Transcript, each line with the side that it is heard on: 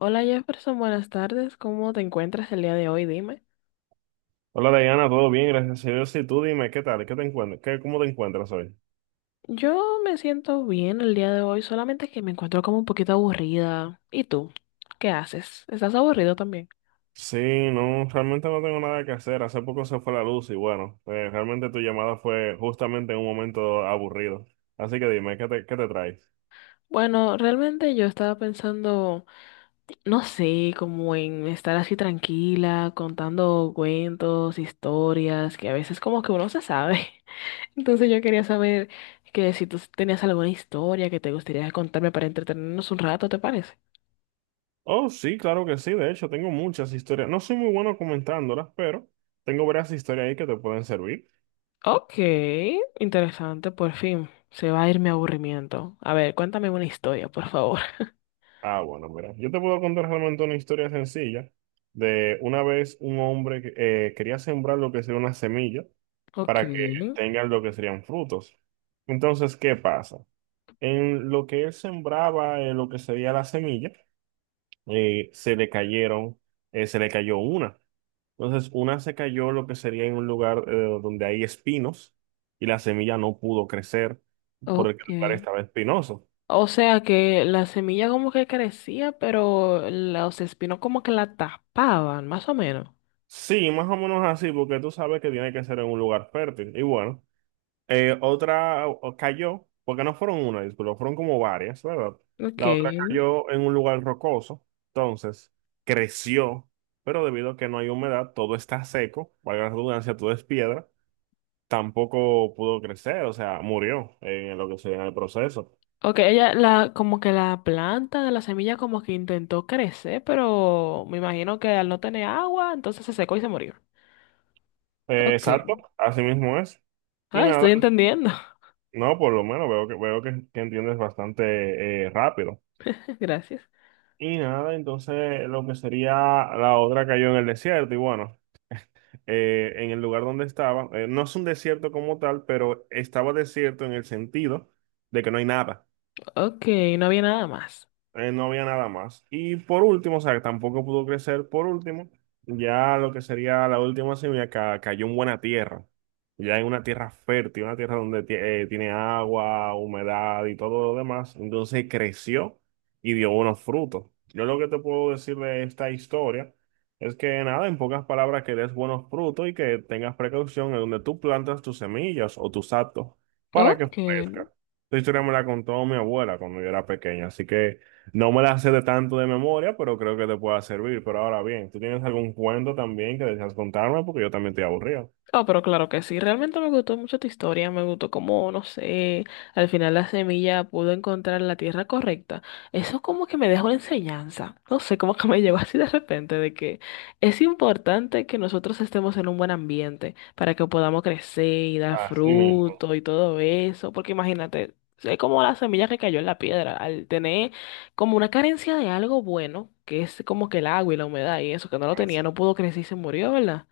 left: Hola Jefferson, buenas tardes. ¿Cómo te encuentras el día de hoy? Dime.
right: Hola Diana, todo bien, gracias a Dios. Y tú dime, ¿qué tal? ¿Qué te encuentras? ¿Cómo te encuentras hoy?
left: Yo me siento bien el día de hoy, solamente que me encuentro como un poquito aburrida. ¿Y tú? ¿Qué haces? ¿Estás aburrido también?
right: Sí, no, realmente no tengo nada que hacer. Hace poco se fue la luz y bueno, realmente tu llamada fue justamente en un momento aburrido. Así que dime, ¿qué te traes?
left: Bueno, realmente yo estaba pensando, no sé, como en estar así tranquila, contando cuentos, historias, que a veces como que uno se sabe. Entonces yo quería saber que si tú tenías alguna historia que te gustaría contarme para entretenernos un rato, ¿te parece?
right: Oh, sí, claro que sí. De hecho, tengo muchas historias. No soy muy bueno comentándolas, pero tengo varias historias ahí que te pueden servir.
left: Ok, interesante, por fin. Se va a ir mi aburrimiento. A ver, cuéntame una historia, por favor.
right: Ah, bueno, mira, yo te puedo contar realmente una historia sencilla de una vez un hombre que quería sembrar lo que sería una semilla
left: Ok,
right: para que tengan lo que serían frutos. Entonces, ¿qué pasa? En lo que él sembraba, lo que sería la semilla, eh, se le cayeron, se le cayó una. Entonces, una se cayó lo que sería en un lugar donde hay espinos y la semilla no pudo crecer porque el lugar
left: ok.
right: estaba espinoso.
left: O sea que la semilla como que crecía, pero los espinos como que la tapaban, más o menos.
right: Sí, más o menos así, porque tú sabes que tiene que ser en un lugar fértil. Y bueno, cayó, porque no fueron una, disculpa, fueron como varias, ¿verdad? La otra
left: Ok.
right: cayó en un lugar rocoso, entonces creció, pero debido a que no hay humedad, todo está seco, valga la redundancia, todo es piedra, tampoco pudo crecer, o sea, murió en lo que sería el proceso.
left: Ok, ella la, como que la planta de la semilla como que intentó crecer, pero me imagino que al no tener agua, entonces se secó y se murió.
right: Exacto,
left: Ok.
right: así mismo es. Y
left: Ah,
right: nada,
left: estoy entendiendo.
right: no, por lo menos veo que entiendes bastante rápido.
left: Gracias.
right: Y nada, entonces lo que sería la otra cayó en el desierto y bueno, en el lugar donde estaba, no es un desierto como tal, pero estaba desierto en el sentido de que no hay nada
left: Ok, no había nada más.
right: eh, no había nada más. Y por último, o sea, que tampoco pudo crecer. Por último, ya lo que sería la cayó en buena tierra. Ya en una tierra fértil, una tierra donde tiene agua, humedad y todo lo demás. Entonces creció y dio buenos frutos. Yo lo que te puedo decir de esta historia es que nada, en pocas palabras, que des buenos frutos y que tengas precaución en donde tú plantas tus semillas o tus actos para que
left: Ok.
right: crezcan. Esta historia me la contó mi abuela cuando yo era pequeña, así que... No me la sé de tanto de memoria, pero creo que te pueda servir. Pero ahora bien, ¿tú tienes algún cuento también que deseas contarme? Porque yo también estoy aburrido.
left: Oh, pero claro que sí. Realmente me gustó mucho tu historia. Me gustó cómo, no sé, al final la semilla pudo encontrar la tierra correcta. Eso como que me dejó una enseñanza. No sé, como que me llegó así de repente de que es importante que nosotros estemos en un buen ambiente para que podamos crecer y dar
right: Así mismo.
left: fruto y todo eso. Porque imagínate, es como la semilla que cayó en la piedra. Al tener como una carencia de algo bueno, que es como que el agua y la humedad y eso que no lo tenía, no pudo crecer y se murió, ¿verdad?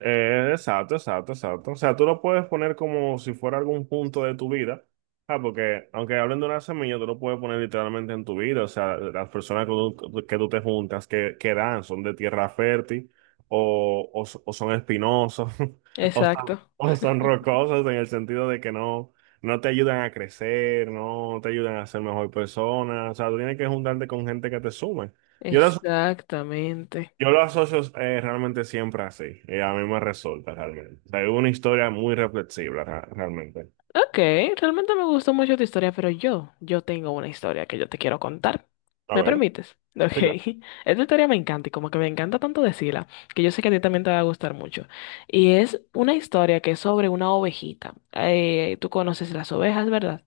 right: Exacto, exacto. O sea, tú lo puedes poner como si fuera algún punto de tu vida. Ah, porque aunque hablen de una semilla, tú lo puedes poner literalmente en tu vida. O sea, las personas que tú te juntas, que dan, son de tierra fértil o o son espinosos o, son-
left: Exacto.
right: o son rocosos en el sentido de que no te ayudan a crecer, no te ayudan a ser mejor persona. O sea, tú tienes que juntarte con gente que te sume. Yo las
left: Exactamente.
right: yo lo asocio realmente siempre así. A mí me resulta realmente. O sea, es una historia muy realmente.
left: Ok, realmente me gustó mucho tu historia, pero yo tengo una historia que yo te quiero contar.
right: A
left: ¿Me
right: ver,
left: permites? Ok.
right: sí, claro.
left: Esta historia me encanta y como que me encanta tanto decirla, que yo sé que a ti también te va a gustar mucho. Y es una historia que es sobre una ovejita. Tú conoces las ovejas, ¿verdad?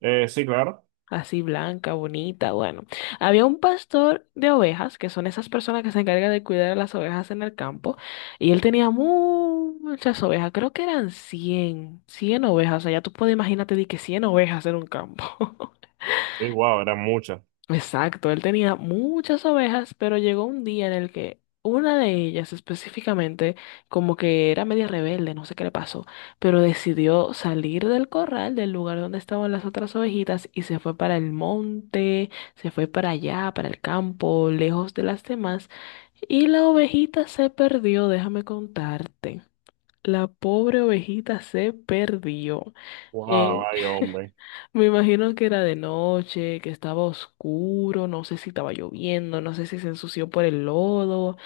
right: Sí, claro.
left: Así blanca, bonita, bueno. Había un pastor de ovejas, que son esas personas que se encargan de cuidar a las ovejas en el campo, y él tenía muchas ovejas, creo que eran cien ovejas, o sea, ya tú puedes imagínate de que 100 ovejas en un campo.
right: Sí, wow, eran muchas.
left: Exacto, él tenía muchas ovejas, pero llegó un día en el que una de ellas específicamente, como que era media rebelde, no sé qué le pasó, pero decidió salir del corral, del lugar donde estaban las otras ovejitas, y se fue para el monte, se fue para allá, para el campo, lejos de las demás, y la ovejita se perdió, déjame contarte. La pobre ovejita se perdió.
right: Wow,
left: Eh,
right: ay, hombre.
left: Me imagino que era de noche, que estaba oscuro, no sé si estaba lloviendo, no sé si se ensució por el lodo,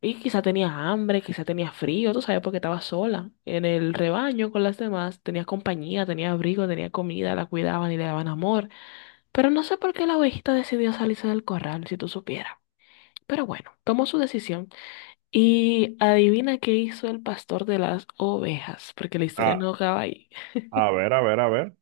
left: y quizá tenía hambre, quizá tenía frío, tú sabes, porque estaba sola en el rebaño con las demás, tenía compañía, tenía abrigo, tenía comida, la cuidaban y le daban amor, pero no sé por qué la ovejita decidió salirse del corral, si tú supieras. Pero bueno, tomó su decisión y adivina qué hizo el pastor de las ovejas, porque la historia
right: Ah,
left: no acaba ahí.
right: a ver.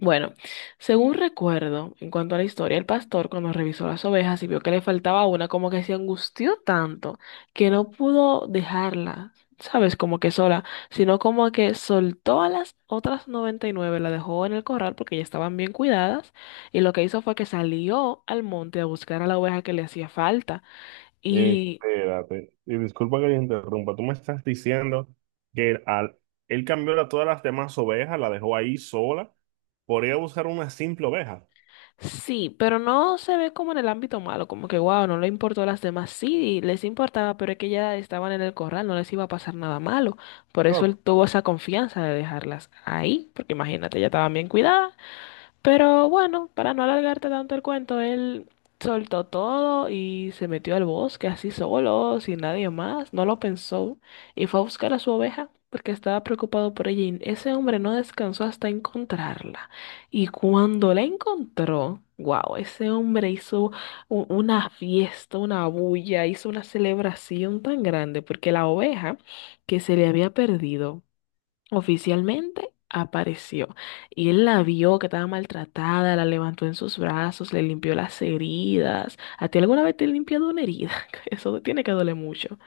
left: Bueno, según recuerdo, en cuanto a la historia, el pastor, cuando revisó las ovejas y vio que le faltaba una, como que se angustió tanto que no pudo dejarla, ¿sabes? Como que sola, sino como que soltó a las otras 99, la dejó en el corral porque ya estaban bien cuidadas, y lo que hizo fue que salió al monte a buscar a la oveja que le hacía falta.
right: Espérate. Y disculpa que te interrumpa. Tú me estás diciendo que él cambió a todas las demás ovejas, la dejó ahí sola, por ir a buscar una simple oveja.
left: Sí, pero no se ve como en el ámbito malo, como que wow, no le importó a las demás. Sí, les importaba, pero es que ya estaban en el corral, no les iba a pasar nada malo. Por eso
right: No.
left: él tuvo esa confianza de dejarlas ahí, porque imagínate, ya estaban bien cuidadas. Pero bueno, para no alargarte tanto el cuento, él soltó todo y se metió al bosque así solo, sin nadie más, no lo pensó y fue a buscar a su oveja porque estaba preocupado por ella y ese hombre no descansó hasta encontrarla. Y cuando la encontró, wow, ese hombre hizo una fiesta, una bulla, hizo una celebración tan grande porque la oveja que se le había perdido. Oficialmente apareció y él la vio que estaba maltratada, la levantó en sus brazos, le limpió las heridas. ¿A ti alguna vez te han limpiado una herida? Eso te tiene que doler mucho.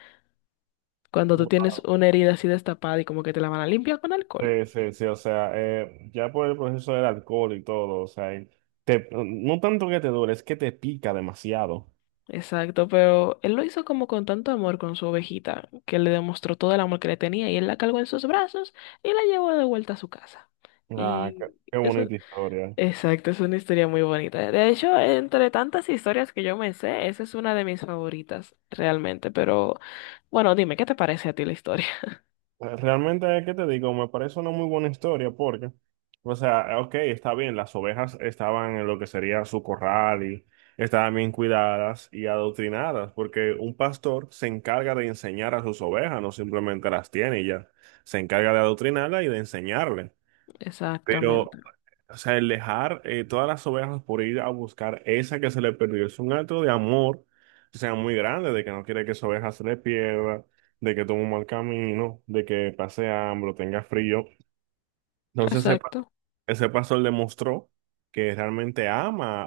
left: Cuando tú tienes una herida así destapada y como que te la van a limpiar con alcohol.
right: Sí, sí, sí, o sea, ya por el proceso del alcohol y todo, o sea, no tanto que te duele, es que te pica demasiado.
left: Exacto, pero él lo hizo como con tanto amor con su ovejita, que le demostró todo el amor que le tenía y él la cargó en sus brazos y la llevó de vuelta a su casa.
right: Ah,
left: Y
right: qué
left: eso,
right: bonita historia.
left: exacto, es una historia muy bonita. De hecho, entre tantas historias que yo me sé, esa es una de mis favoritas realmente. Pero bueno, dime, ¿qué te parece a ti la historia?
right: Realmente, ¿qué te digo? Me parece una muy buena historia porque, o sea, ok, está bien, las ovejas estaban en lo que sería su corral y estaban bien cuidadas y adoctrinadas, porque un pastor se encarga de enseñar a sus ovejas, no simplemente las tiene y ya, se encarga de adoctrinarlas y de enseñarle.
left: Exactamente.
right: Pero, o sea, el dejar todas las ovejas por ir a buscar esa que se le perdió es un acto de amor, o sea, muy grande, de que no quiere que su oveja se le pierda, de que tome un mal camino, de que pase hambre o tenga frío. Entonces,
left: Exacto.
right: ese pastor demostró que realmente ama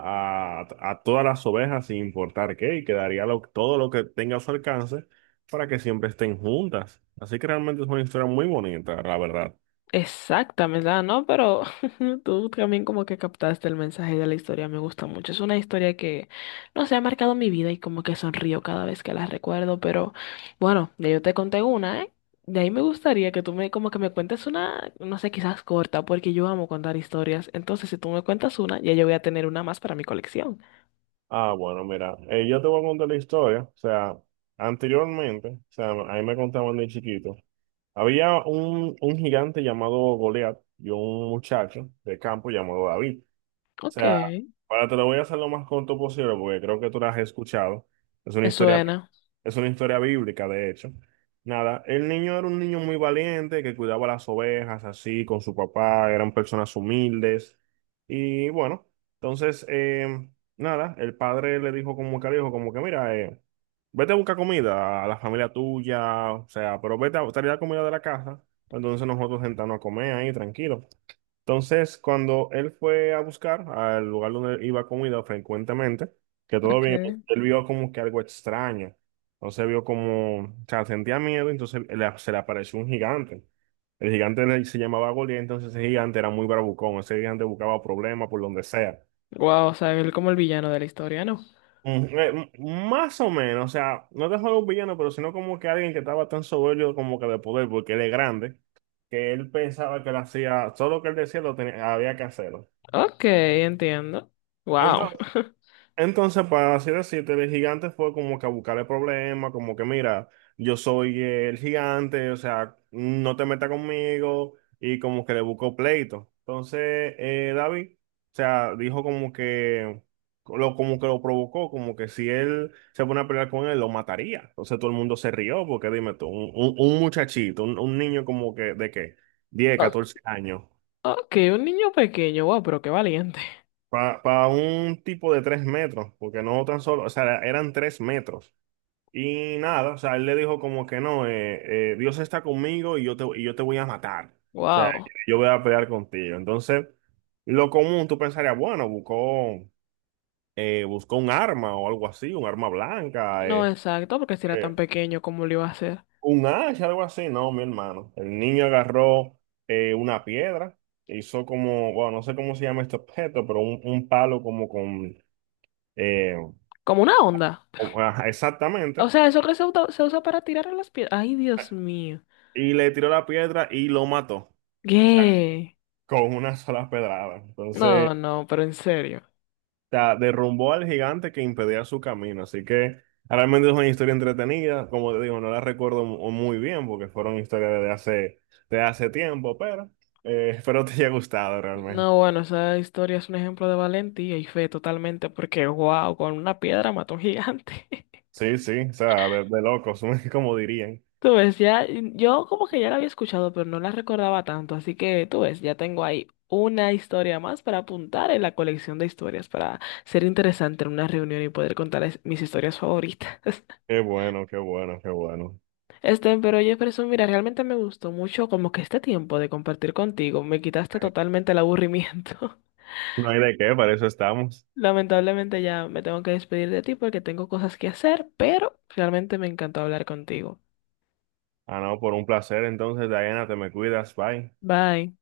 right: a todas las ovejas sin importar qué, y que todo lo que tenga a su alcance para que siempre estén juntas. Así que realmente es una historia muy bonita, la verdad.
left: Exactamente, ¿verdad? ¿No? Pero tú también como que captaste el mensaje de la historia, me gusta mucho. Es una historia que, no sé, ha marcado mi vida y como que sonrío cada vez que la recuerdo, pero bueno, ya yo te conté una, ¿eh? De ahí me gustaría que tú me como que me cuentes una, no sé, quizás corta, porque yo amo contar historias. Entonces, si tú me cuentas una, ya yo voy a tener una más para mi colección.
right: Ah, bueno, mira, yo te voy a contar la historia. O sea, anteriormente, o sea, a mí me contaban de chiquito, había un gigante llamado Goliat y un muchacho de campo llamado David. O
left: Ok,
right: sea, para te lo voy a hacer lo más corto posible porque creo que tú la has escuchado. Es una
left: me
right: historia,
left: suena.
right: es una historia bíblica, de hecho. Nada, el niño era un niño muy valiente que cuidaba las ovejas así con su papá, eran personas humildes. Y bueno, entonces, nada, el padre le dijo como que al hijo, como que mira, vete a buscar comida a la familia tuya, o sea, pero vete a traer la comida de la casa. Entonces nosotros sentarnos a comer ahí tranquilos. Entonces, cuando él fue a buscar al lugar donde iba comida frecuentemente, que todo
left: Ok.
right: bien, él vio como que algo extraño. Entonces vio como, o sea, sentía miedo, se le apareció un gigante. El gigante se llamaba Goliat, entonces ese gigante era muy bravucón, ese gigante buscaba problemas por donde sea.
left: Wow, o sea, él como el villano de la historia, ¿no?
right: Más o menos, o sea, no te juego un villano, pero sino como que alguien que estaba tan soberbio como que de poder, porque él es grande, que él pensaba que lo hacía, todo lo que él decía lo tenía, había que hacerlo.
left: Ok, entiendo. Wow.
right: Entonces, para así decirte, el gigante fue como que a buscarle problemas, como que mira, yo soy el gigante, o sea, no te metas conmigo, y como que le buscó pleito. Entonces, David, o sea, dijo como que como que lo provocó, como que si él se pone a pelear con él, lo mataría. Entonces todo el mundo se rió, porque dime tú, un muchachito, un niño como que de qué, 10, 14 años.
left: Ok, un niño pequeño, wow, pero qué valiente.
right: Para un tipo de 3 metros, porque no tan solo, o sea, eran 3 metros. Y nada, o sea, él le dijo como que no, Dios está conmigo y yo te voy a matar. O sea,
left: Wow.
right: yo voy a pelear contigo. Entonces, lo común, tú pensarías, bueno, buscó un arma o algo así, un arma blanca,
left: No, exacto, porque si era tan
right: eh,
left: pequeño, ¿cómo lo iba a hacer?
right: un hacha, algo así. No, mi hermano. El niño agarró una piedra, hizo como, bueno, no sé cómo se llama este objeto, pero un palo como con, eh,
left: Como una onda.
right: ajá,
left: O
right: exactamente,
left: sea, eso que se usa para tirar a las piedras. Ay, Dios mío.
right: y le tiró la piedra y lo mató.
left: ¿Qué?
right: Con una sola pedrada. Entonces,
left: No,
right: o
left: no, pero en serio.
right: sea, derrumbó al gigante que impedía su camino. Así que realmente es una historia entretenida. Como te digo, no la muy bien porque fueron historias de hace tiempo, pero espero te haya gustado realmente.
left: No, bueno, esa historia es un ejemplo de valentía y fe totalmente, porque wow, con una piedra mató a un gigante.
right: Sí, sí, o sea, de locos, como dirían.
left: Tú ves, ya, yo como que ya la había escuchado, pero no la recordaba tanto, así que tú ves, ya tengo ahí una historia más para apuntar en la colección de historias, para ser interesante en una reunión y poder contar mis historias favoritas.
right: Qué bueno, qué bueno, qué bueno.
left: Este, pero oye, Person, mira, realmente me gustó mucho como que este tiempo de compartir contigo, me quitaste totalmente el aburrimiento.
right: No hay de qué, para eso estamos.
left: Lamentablemente ya me tengo que despedir de ti porque tengo cosas que hacer, pero realmente me encantó hablar contigo.
right: Ah, no, por un placer. Entonces, Diana, te me cuidas, bye.
left: Bye.